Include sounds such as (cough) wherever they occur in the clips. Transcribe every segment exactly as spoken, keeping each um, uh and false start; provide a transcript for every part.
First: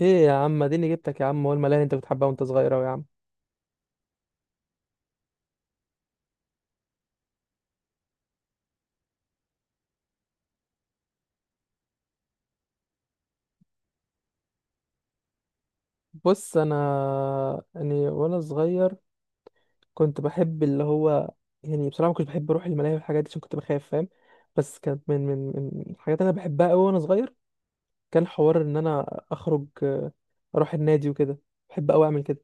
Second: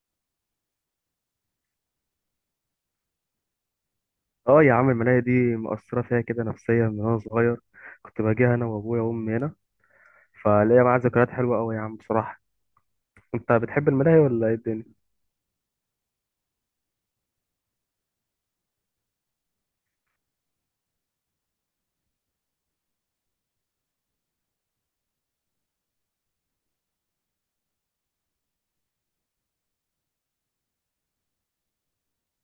ايه يا عم، اديني جبتك يا عم. هو الملاهي اللي انت بتحبها وانت صغير اوي يا عم؟ اه يا عم، المناية دي مأثرة فيها كده نفسيا من وانا صغير. كنت باجيها انا وابويا وامي هنا. فليا معاها ذكريات حلوة قوي يا عم بصراحة. انت بتحب الملاهي ولا ايه الدنيا؟ بص، انا يعني وانا صغير كنت بحب اللي هو، يعني بصراحه ما كنتش بحب اروح الملاهي والحاجات دي عشان كنت بخاف، فاهم؟ بس كانت من من من الحاجات اللي انا بحبها قوي وانا صغير. كان حوار ان انا اخرج آه، اروح النادي وكده. بحب قوي اعمل كده.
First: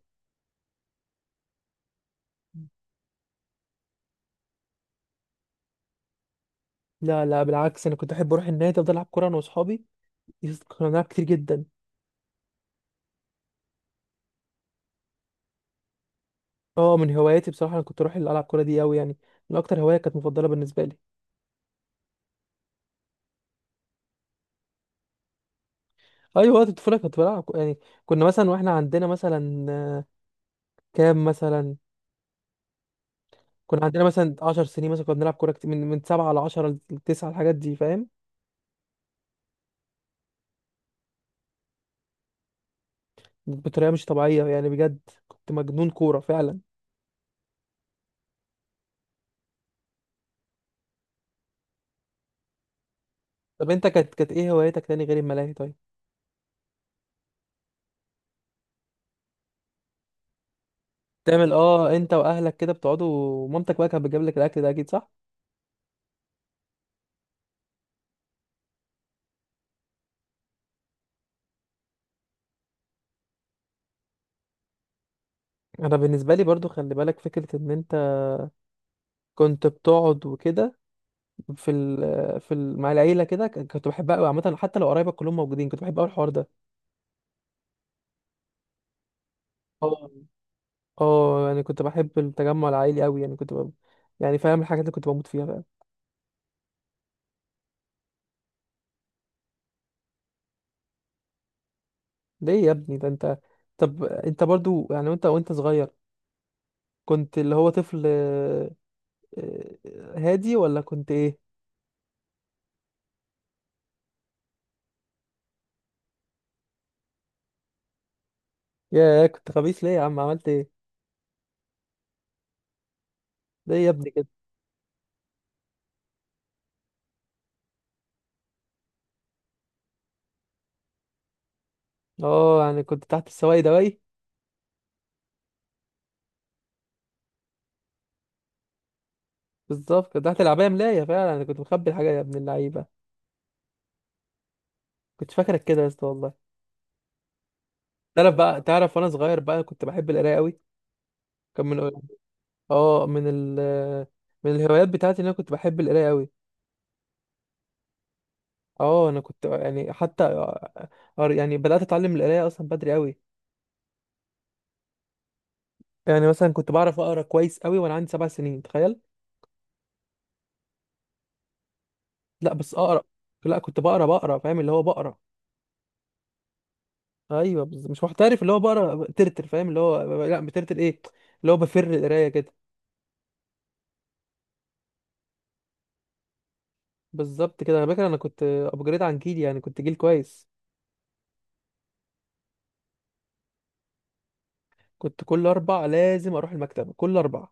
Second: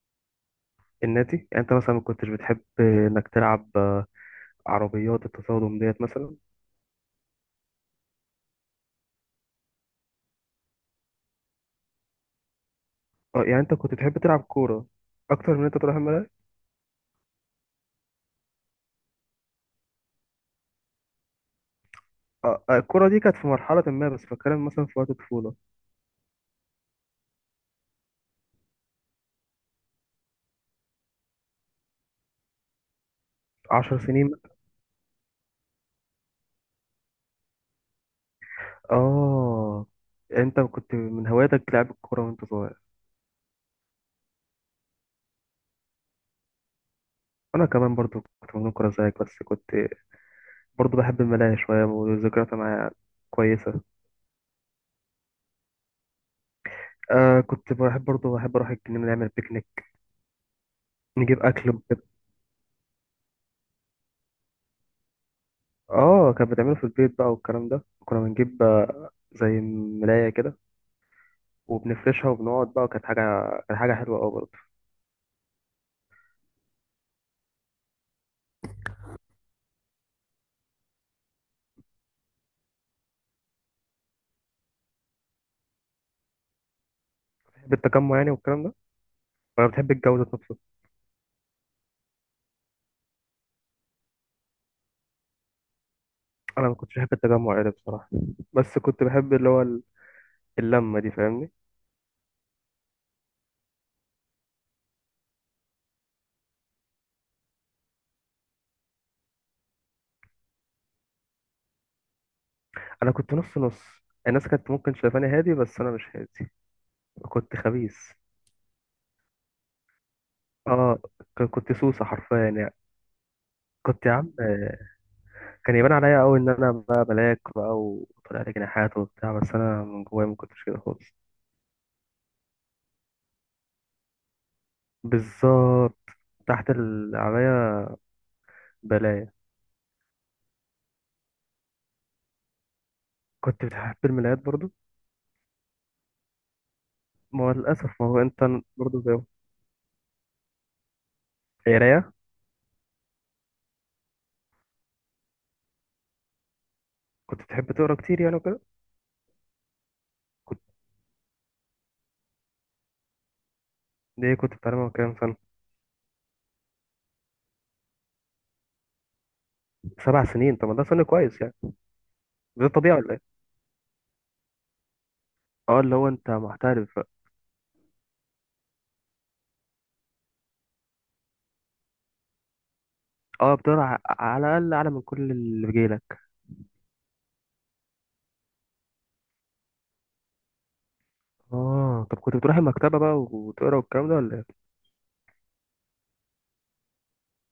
الناتي، يعني انت مثلا ما كنتش بتحب انك تلعب آه، عربيات التصادم ديت مثلا؟ لا، لا، بالعكس، انا كنت احب اروح النادي، افضل العب كوره انا واصحابي. يس- كنا بنلعب كتير جدا. اه يعني انت كنت بتحب تلعب كورة اكتر من انت تروح الملاهي. اه، من هواياتي بصراحه انا كنت اروح العب كوره دي قوي يعني. من اكتر هوايه كانت مفضله بالنسبه لي. اه، آه، الكورة دي كانت في مرحلة ما، بس بتكلم مثلا في وقت الطفولة. ايوه، وقت الطفوله كنت بلعب ك- يعني. كنا مثلا واحنا عندنا مثلا كام مثلا، كنا عشر عندنا سنين مثلا 10 سنين، مثلا كنا بنلعب كوره كتير من من سبعة ل عشر ل تسعة، الحاجات دي، فاهم؟ اه، انت كنت من هواياتك لعب الكورة وانت صغير. بطريقه مش طبيعيه يعني، بجد كنت مجنون كوره فعلا. انا كمان برضو كنت مجنون كورة زيك، بس كنت برضه بحب الملاهي شوية وذكرياتها معايا طب كويسة. انت كانت كانت ايه هوايتك تاني غير الملاهي، طيب؟ آه كنت بحب، برضه بحب أروح الجنينة نعمل بيكنيك، نجيب تعمل أكل اه وكده. انت واهلك كده بتقعدوا، ومامتك بقى كانت بتجيب لك الاكل ده اكيد، صح؟ آه كان بتعمله في البيت بقى والكلام ده، كنا بنجيب آه، زي ملاية كده، وبنفرشها وبنقعد بقى، وكانت حاجة كانت حاجة حلوة أوي برضه. انا بالنسبه لي برضو خلي بالك فكره ان انت كنت بتقعد وكده في ال في ال مع العيله كده ك- كنت بحبها قوي عامه، حتى لو قرايبك كلهم موجودين كنت بحب قوي الحوار بتحب التجمع يعني والكلام ده، ولا بتحب ده. الجو ذات نفسه؟ اه يعني كنت بحب التجمع العائلي قوي، يعني كنت ب... يعني فاهم الحاجات اللي كنت بموت فيها، فاهم؟ أنا ما كنتش بحب التجمع يعني بصراحة، بس كنت بحب اللي هو ال- اللمة دي، فاهمني؟ ليه يا ابني، ده انت. طب انت برضو يعني وانت وانت صغير كنت اللي هو طفل، آه، آه، هادي ولا كنت ايه؟ أنا كنت نص نص. الناس كانت ممكن شايفاني هادي، بس أنا مش هادي، كنت خبيث. يا، كنت خبيث ليه يا عم؟ عملت ايه؟ آه، ك- كنت سوسة حرفيا يعني. ليه يا كنت ابني يا كده؟ عم، كان يبان عليا قوي ان انا بقى ملاك بقى وطلع لي جناحات وبتاع، بس انا من جوايا ما كنتش كده خالص. اه يعني كنت تحت السواق دواي. بالظبط، تحت ال- عليا بلايا. بالظبط، كنت تحت العباية ملاية، فعلا انا كنت مخبي الحاجة يا ابن اللعيبة. كنت بتحب الملايات برضو. كنت فاكرك كده يا اسطى والله. ما هو للاسف، ما هو تعرف انت بقى، تعرف برضو وانا زي صغير بقى كنت بحب القراية قوي. كان من قرايه. اه من ال من الهوايات بتاعتي، ان انا كنت بحب القرايه قوي. كنت بتحب تقرا كتير يعني وكده. اه، انا كنت يعني حتى كنت. قر- يعني بدأت اتعلم القراية اصلا بدري قوي. ليه، كنت بتعلمها كام سنه؟ يعني مثلا كنت بعرف اقرا كويس قوي وانا عندي سبع سنين، تخيل. سبع سنين، طب ما ده سن كويس يعني. لا، ده بس طبيعي اقرا. ولا ايه؟ لا، كنت بقرا بقرا، فاهم؟ اللي هو بقرا. اه، اللي هو انت محترف بقى. ايوه بز- مش محترف، اللي هو بقرا ترتر، فاهم؟ اللي هو ب- لا بترتر، ايه؟ اللي هو بفر القراية كده. اه، بتقرا على الاقل اعلى من كل اللي بيجيلك. بالظبط كده، انا فاكر انا كنت ابجريد عن جيلي يعني، كنت جيل كويس. اه، طب كنت بتروح المكتبه بقى وتقرا والكلام ده ولا ايه؟ كنت كل اربع لازم اروح المكتبة كل اربع.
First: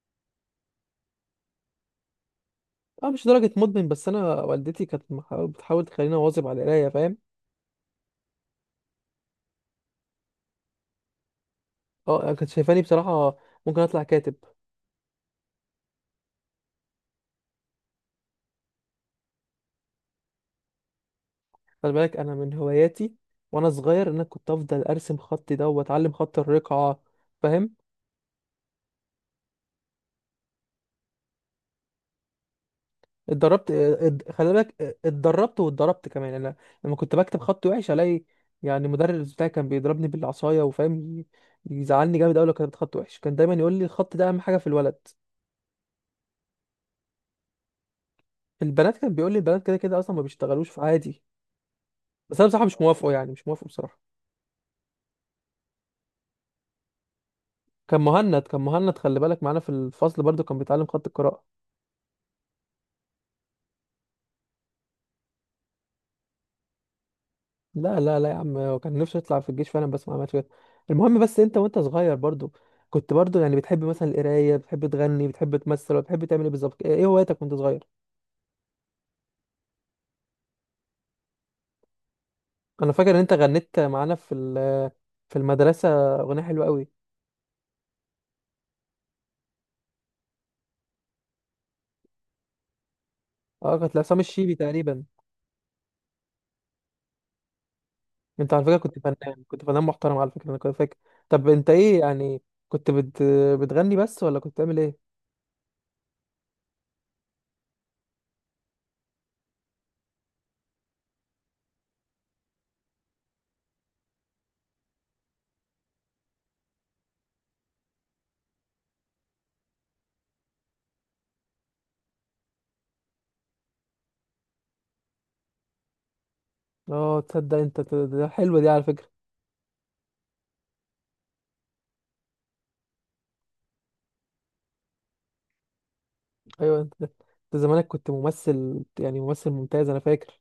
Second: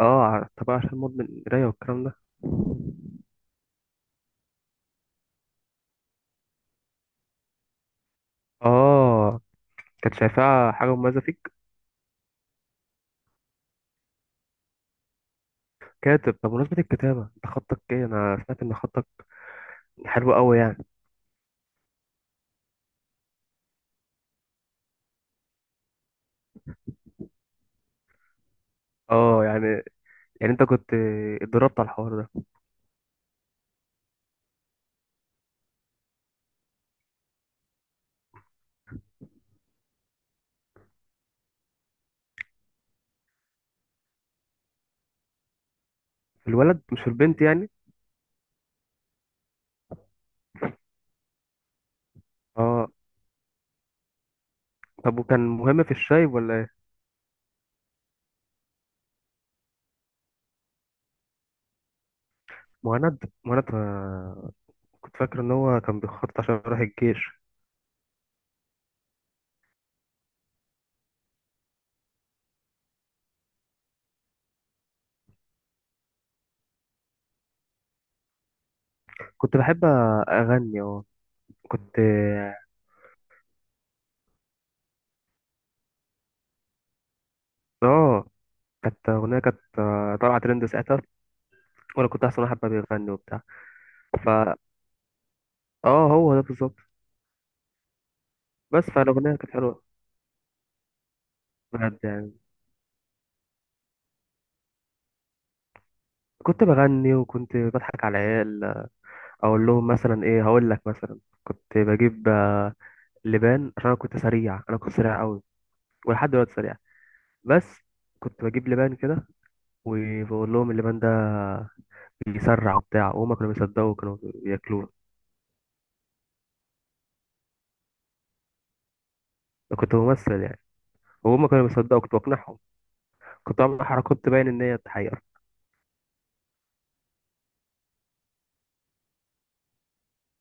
اه، ع- طبعا، عشان مدمن قراية والكلام ده. اه، مش درجة مدمن، بس انا والدتي كانت محاول- بتحاول تخليني اواظب على القراية، فاهم؟ اه، كانت شايفاها حاجة مميزة فيك. اه، كانت شايفاني بصراحة ممكن اطلع كاتب. كاتب؟ طب بمناسبة الكتابة، انت خطك ايه؟ انا سمعت ان خطك حلو قوي يعني. خلي بالك انا من هواياتي وانا صغير، ان انا كنت افضل ارسم خطي ده واتعلم خط الرقعه، فاهم؟ اه يعني، يعني انت كنت اتدربت على الحوار ده. اتدربت اد- خلي بالك، اتدربت واتضربت كمان انا. لما كنت بكتب خطي وحش الاقي يعني المدرس بتاعي كان بيضربني بالعصايه، وفاهم ي- يزعلني جامد قوي لو كتبت خط وحش. كان دايما يقول لي الخط ده اهم حاجه في الولد. في الولد مش في البنت يعني. البنات كان بيقول لي البنات كده كده اصلا ما بيشتغلوش في، عادي. بس انا بصراحه مش اه، موافقه، يعني مش موافقه بصراحه. طب وكان مهم في الشاي ولا ايه؟ كان مهند كان مهند خلي بالك معانا في الفصل برضو كان بيتعلم خط القراءه. مهند. مهند، آه، كنت فاكر ان هو كان بيخطط عشان يروح الجيش. لا، لا، لا، يا عم، هو كان نفسه يطلع في الجيش فعلا بس ما عملش كده. المهم، بس انت وانت صغير برضو كنت برضو يعني، بتحب مثلا القرايه، بتحب تغني، بتحب تمثل ولا بتحب تعمل ايه بالظبط؟ ايه إيه هواياتك وانت صغير؟ كنت بحب اغني اه. كنت. انا فاكر ان انت غنيت معانا في ال- في المدرسه اغنيه حلوه قوي. اه، كانت اغنية، كانت آه، طالعة ترند ساعتها، وانا كنت احسن واحد بقى بيغني وبتاع. اه، كانت لعصام الشيبي فا تقريبا. اه، هو ده بالظبط. انت على فكره بس كنت فالأغنية فنان، كانت كنت حلوة فنان محترم على فكره، انا كنت فاكر. طب انت بجد ايه يعني. يعني، كنت بت... بتغني بس ولا كنت بتعمل ايه؟ كنت بغني وكنت بضحك على العيال، أقول لهم مثلا إيه. هقول لك مثلا، كنت بجيب آه، لبان، عشان أنا كنت سريع، أنا كنت سريع أوي، ولحد دلوقتي سريع. بس كنت بجيب لبان كده، وبقول لهم اللبان ده بيسرع وبتاع، وهما كانوا بيصدقوا وكانوا بياكلوه. اه تصدق، انت ت- ده حلوه دي على فكره. أنا كنت ممثل يعني، وهما كانوا بيصدقوا، كنت بقنعهم. كنت بعمل حركات تبين إن هي حقيقة. ايوه انت انت زمانك كنت ممثل يعني، ممثل ممتاز، انا فاكر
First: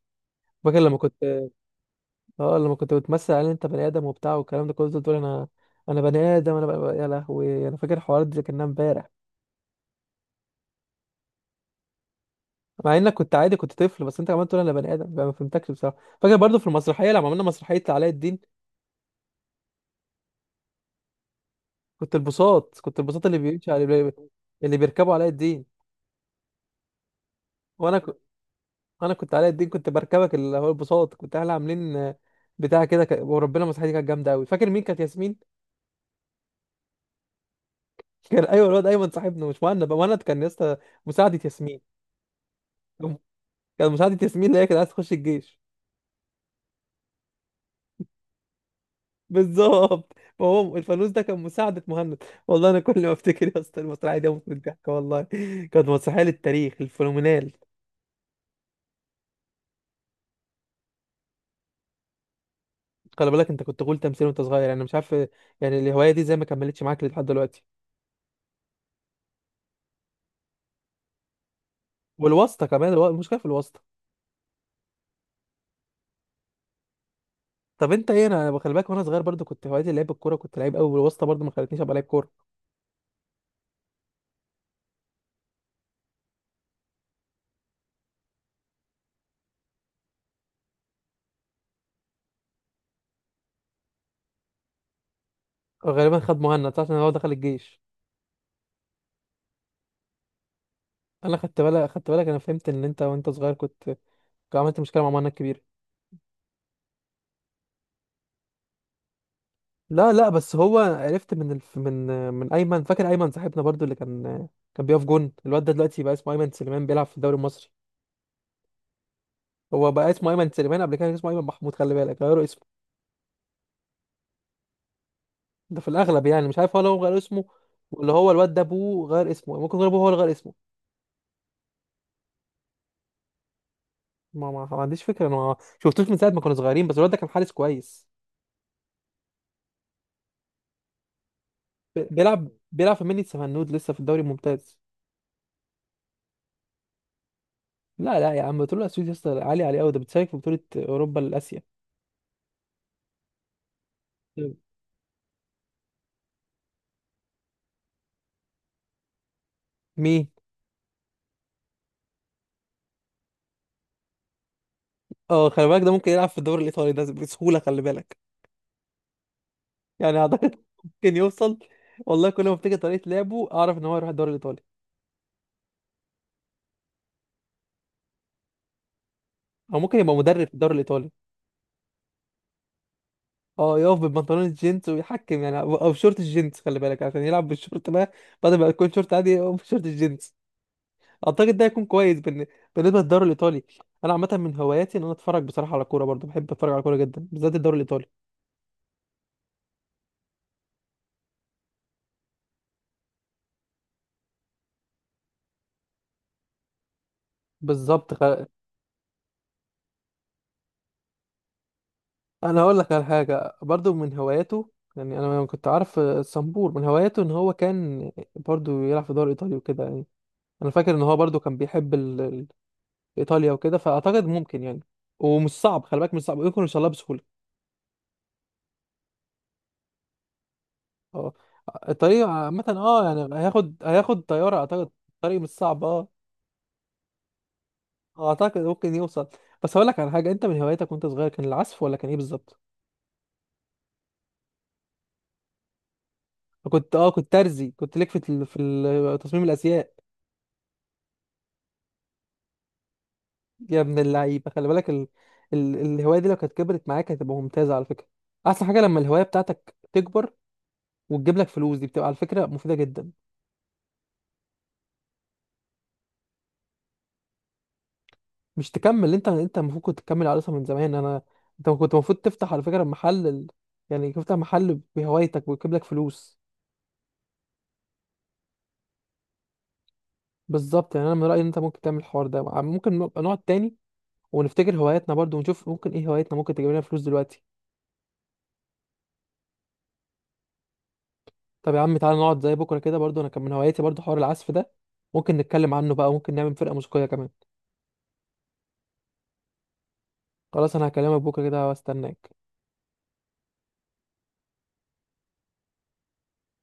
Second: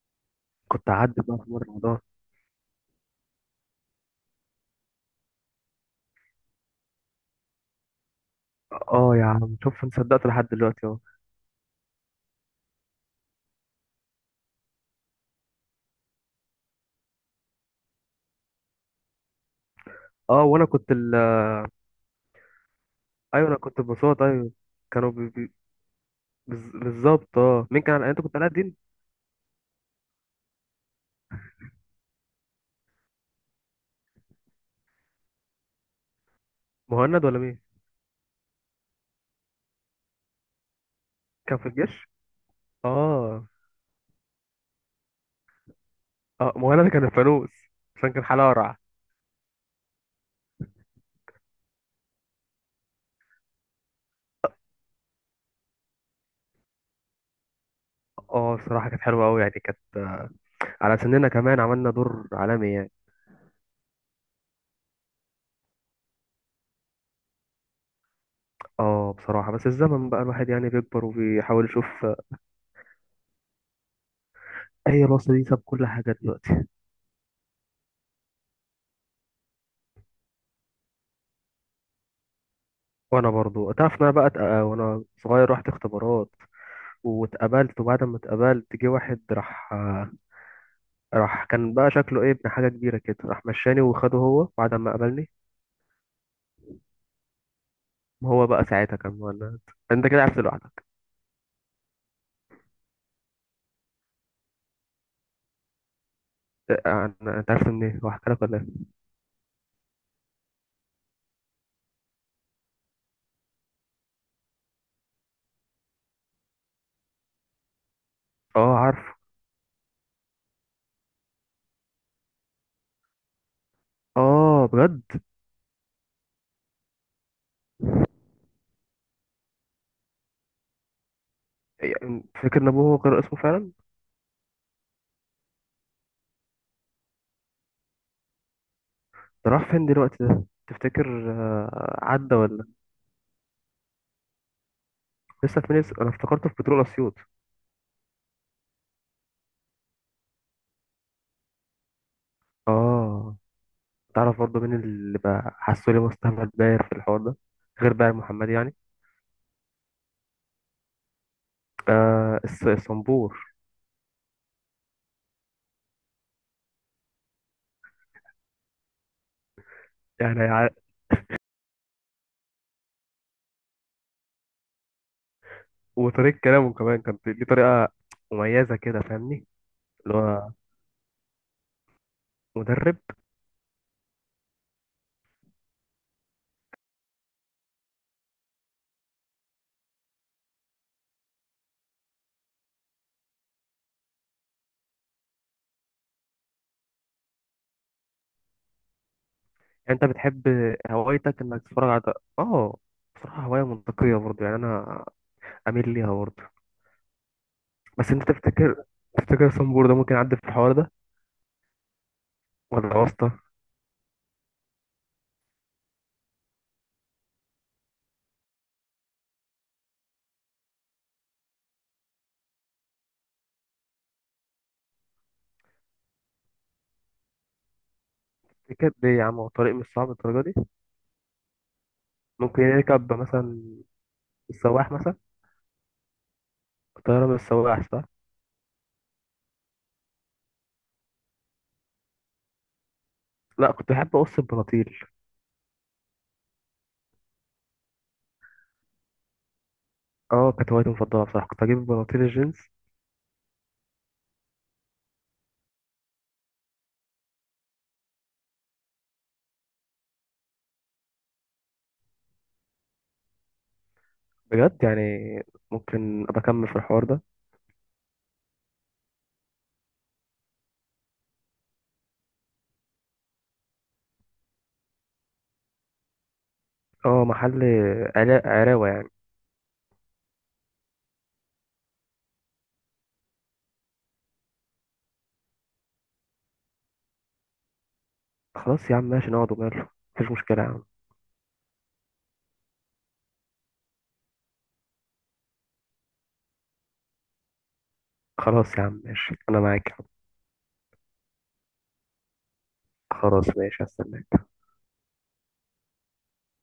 فاكر كنت لما أعدي كنت بقى في مرة الموضوع. اه لما كنت بتمثل على ان انت بني ادم وبتاع والكلام ده كله، تقول انا انا بني ادم، انا بني... يا لهوي، انا فاكر الحوار ده كانها امبارح. اه يا عم، شوف انت صدقت لحد دلوقتي اهو. مع انك كنت عادي، كنت طفل، بس انت عمال تقول انا بني ادم، ما فهمتكش بصراحه. فاكر برضو في المسرحيه لما عملنا مسرحيه علاء الدين. اه، وانا كنت، كنت البساط كنت البساط اللي ايوه، انا بيمشي كنت على ببساطة، ايوه. اللي كانوا بيركبوا علاء بي... بي... الدين. بز- بالظبط. اه، مين وانا كان؟ ك... انت كنت علاء الدين؟ انا كنت علاء الدين، كنت بركبك اللي هو البساط. كنت احنا عاملين آه، بتاع كده ك... وربنا المسرحيه دي كانت جامده قوي. فاكر مين كانت ياسمين؟ مهند ولا مين؟ (laughs) كان، ايوه الواد ايمن صاحبنا، مش مهند، بقى مهند كان يا اسطى مساعده كان في ياسمين. الجيش، اه. كان مساعدة ياسمين اللي هي كانت عايزة تخش الجيش. اه، مهند ده كان الفانوس، عشان كان حلقة قرع. بالظبط، فهو الفانوس ده كان مساعدة مهند. والله أنا كل ما أفتكر يا اسطى المسرحية دي أموت من الضحك والله. كانت مسرحية للتاريخ، الفينومينال. اه، بصراحة كانت حلوة قوي يعني، كانت على سننا كمان، عملنا دور عالمي يعني. خلي بالك، أنت كنت تقول تمثيل وأنت صغير يعني مش عارف، يعني الهواية دي زي ما كملتش معاك لحد دلوقتي. اه بصراحة، بس الزمن بقى الواحد يعني بيكبر، وبيحاول يشوف. والواسطة كمان، الوا- المشكلة في الواسطة. هي الوصلة دي ساب كل حاجة دلوقتي. طب أنت إيه؟ أنا خلي بالك، وأنا صغير برضو كنت هوايتي لعب الكورة، كنت لعيب أوي، والواسطة برضو ما خلتنيش أبقى لعيب كورة. وانا برضو تعرف ان انا بقى اتق- وانا صغير رحت اختبارات، واتقابلت. وبعد ما اتقابلت، جه واحد راح راح كان بقى شكله ايه، ابن حاجة كبيرة كده، راح مشاني وخده هو بعد ما قابلني. غالبا خد مهند، صح؟ عشان هو دخل الجيش. هو بقى ساعتها كان مولد. انت كده عرفت لوحدك. أنا خدت بالك، خدت بالك، أنا فهمت إن أنت وأنت صغير كنت عملت مشكلة مع مهند كبيرة. إيه، أنا- انت عرفت منين؟ هو حكى لك ولا ايه؟ لا، لا، بس هو عرفت من الف... من من ايمن. فاكر ايمن صاحبنا برضو، اللي كان كان بيقف جون، الواد ده دلوقتي بقى اسمه ايمن سليمان، بيلعب في الدوري المصري. اه عارف. هو بقى اسمه ايمن سليمان، قبل كده كان اسمه ايمن محمود، خلي بالك غيروا اسمه. اه بجد ده في الاغلب يعني، مش عارف هو لو غير اسمه ولا هو الواد ده ابوه غير اسمه. ممكن يكون ابوه هو اللي غير اسمه. يعني، فاكر ان ابوه هو كان اسمه فعلا. ما, ما, ما عنديش فكره، انا ما شفتوش من ساعه ما كنا صغيرين، بس الواد ده كان حارس كويس. ده راح فين دلوقتي ده؟ تفتكر آه، ب- عدى بيلعب ولا؟ بيلعب في مني سفنود لسه في الدوري الممتاز. لسه في ناس. انا افتكرته في بترول اسيوط. لا، لا، يا عم بتقول له اسيوط يا اسطى؟ عالي عليه قوي، ده بتشارك في بطوله اوروبا لاسيا. اه، تعرف برضه مين اللي بقى حاسه لي مستعمل باير في الحوار ده، غير بقى محمد يعني؟ مين؟ آه، الص- الصنبور. اه خلي بالك، ده ممكن يلعب في الدوري الايطالي ده بسهوله، خلي بالك، يعني اعتقد يعني (laughs) ممكن يوصل. والله كل ما افتكر طريقه لعبه اعرف ان هو يروح الدوري الايطالي. وطريقة كلامه كمان، كانت ليه طريقة مميزة كده، فاهمني؟ او ممكن يبقى اللي مدرب هو في الدوري الايطالي. مدرب. اه، يقف ببنطلون الجينز ويحكم يعني، او أو بشورت الجينز، خلي بالك عشان يلعب بالشورت بقى، بدل ما يكون شورت عادي يقف بشورت الجينز. اعتقد ده هيكون كويس بالن- بالنسبه للدوري الايطالي. انا عامه من هواياتي ان انا اتفرج بصراحه على كوره، برضه بحب اتفرج على كوره جدا، بالذات الدوري الايطالي. يعني انت بتحب، هوايتك انك تتفرج على ده. اه، بصراحة هواية منطقية برضه يعني، انا اميل ليها برضه. بس بالظبط، انت تفتكر، تفتكر صنبور ده ممكن يعدي في الحوار ده انا هقول لك ولا على واسطة؟ حاجه برضو من هواياته. يعني انا لما كنت عارف الصنبور من هواياته ان هو كان برضو يلعب في دوري ايطالي وكده يعني. انا فاكر ان هو برضو كان بيحب ال... ال- ايطاليا وكده، فاعتقد ممكن يعني. ومش صعب، خلي بالك مش صعب، يمكن يوصلها بسهوله. تفتكر ليه يا عم؟ هو الطريق مش صعب الدرجة دي. اه، الطريق ممكن عامه اه يركب يعني، مثلا هياخد هياخد طياره، اعتقد السواح مثلا، الطريق مش صعب، اه. الطيارة من السواح صح. اعتقد ممكن يوصل. بس هقول لك على حاجه، انت من هواياتك وانت صغير كان العزف ولا كان ايه بالظبط؟ لا، كنت بحب اقص البناطيل. كنت اه كنت ترزي، كنت ليك في ال- في ال- تصميم الازياء. اه، كانت هوايتي المفضلة بصراحة، كنت اجيب بناطيل الجينز. يا ابن اللعيبه، خلي بالك ال... ال... الهوايه دي لو كانت كبرت معاك هتبقى ممتازه على فكره. احسن حاجه لما الهوايه بتاعتك تكبر وتجيب لك فلوس، دي بتبقى على فكره مفيده جدا. بجد يعني، ممكن ابقى اكمل في الحوار ده. مش تكمل انت انت المفروض كنت تكمل على اصلا من زمان. انا انت كنت المفروض تفتح على فكره محل، ال... يعني تفتح محل بهوايتك ويجيب لك فلوس. اه محل، علا- عراوة يعني. بالظبط يعني، انا من رايي ان انت ممكن تعمل الحوار ده، ممكن نبقى نقعد تاني ونفتكر هواياتنا برضو، ونشوف ممكن ايه هواياتنا ممكن تجيب لنا فلوس دلوقتي. خلاص يا عم ماشي، نقعد وماله. مفيش مشكلة يا عم. طب يا عم، تعالى نقعد زي بكره كده، برضو انا كان من هواياتي برضو حوار العزف ده، ممكن نتكلم عنه بقى وممكن نعمل فرقه موسيقيه كمان. خلاص يا عم ماشي، أنا معاك يا عم. خلاص، انا هكلمك بكره كده واستناك. خلاص ماشي، هستناك.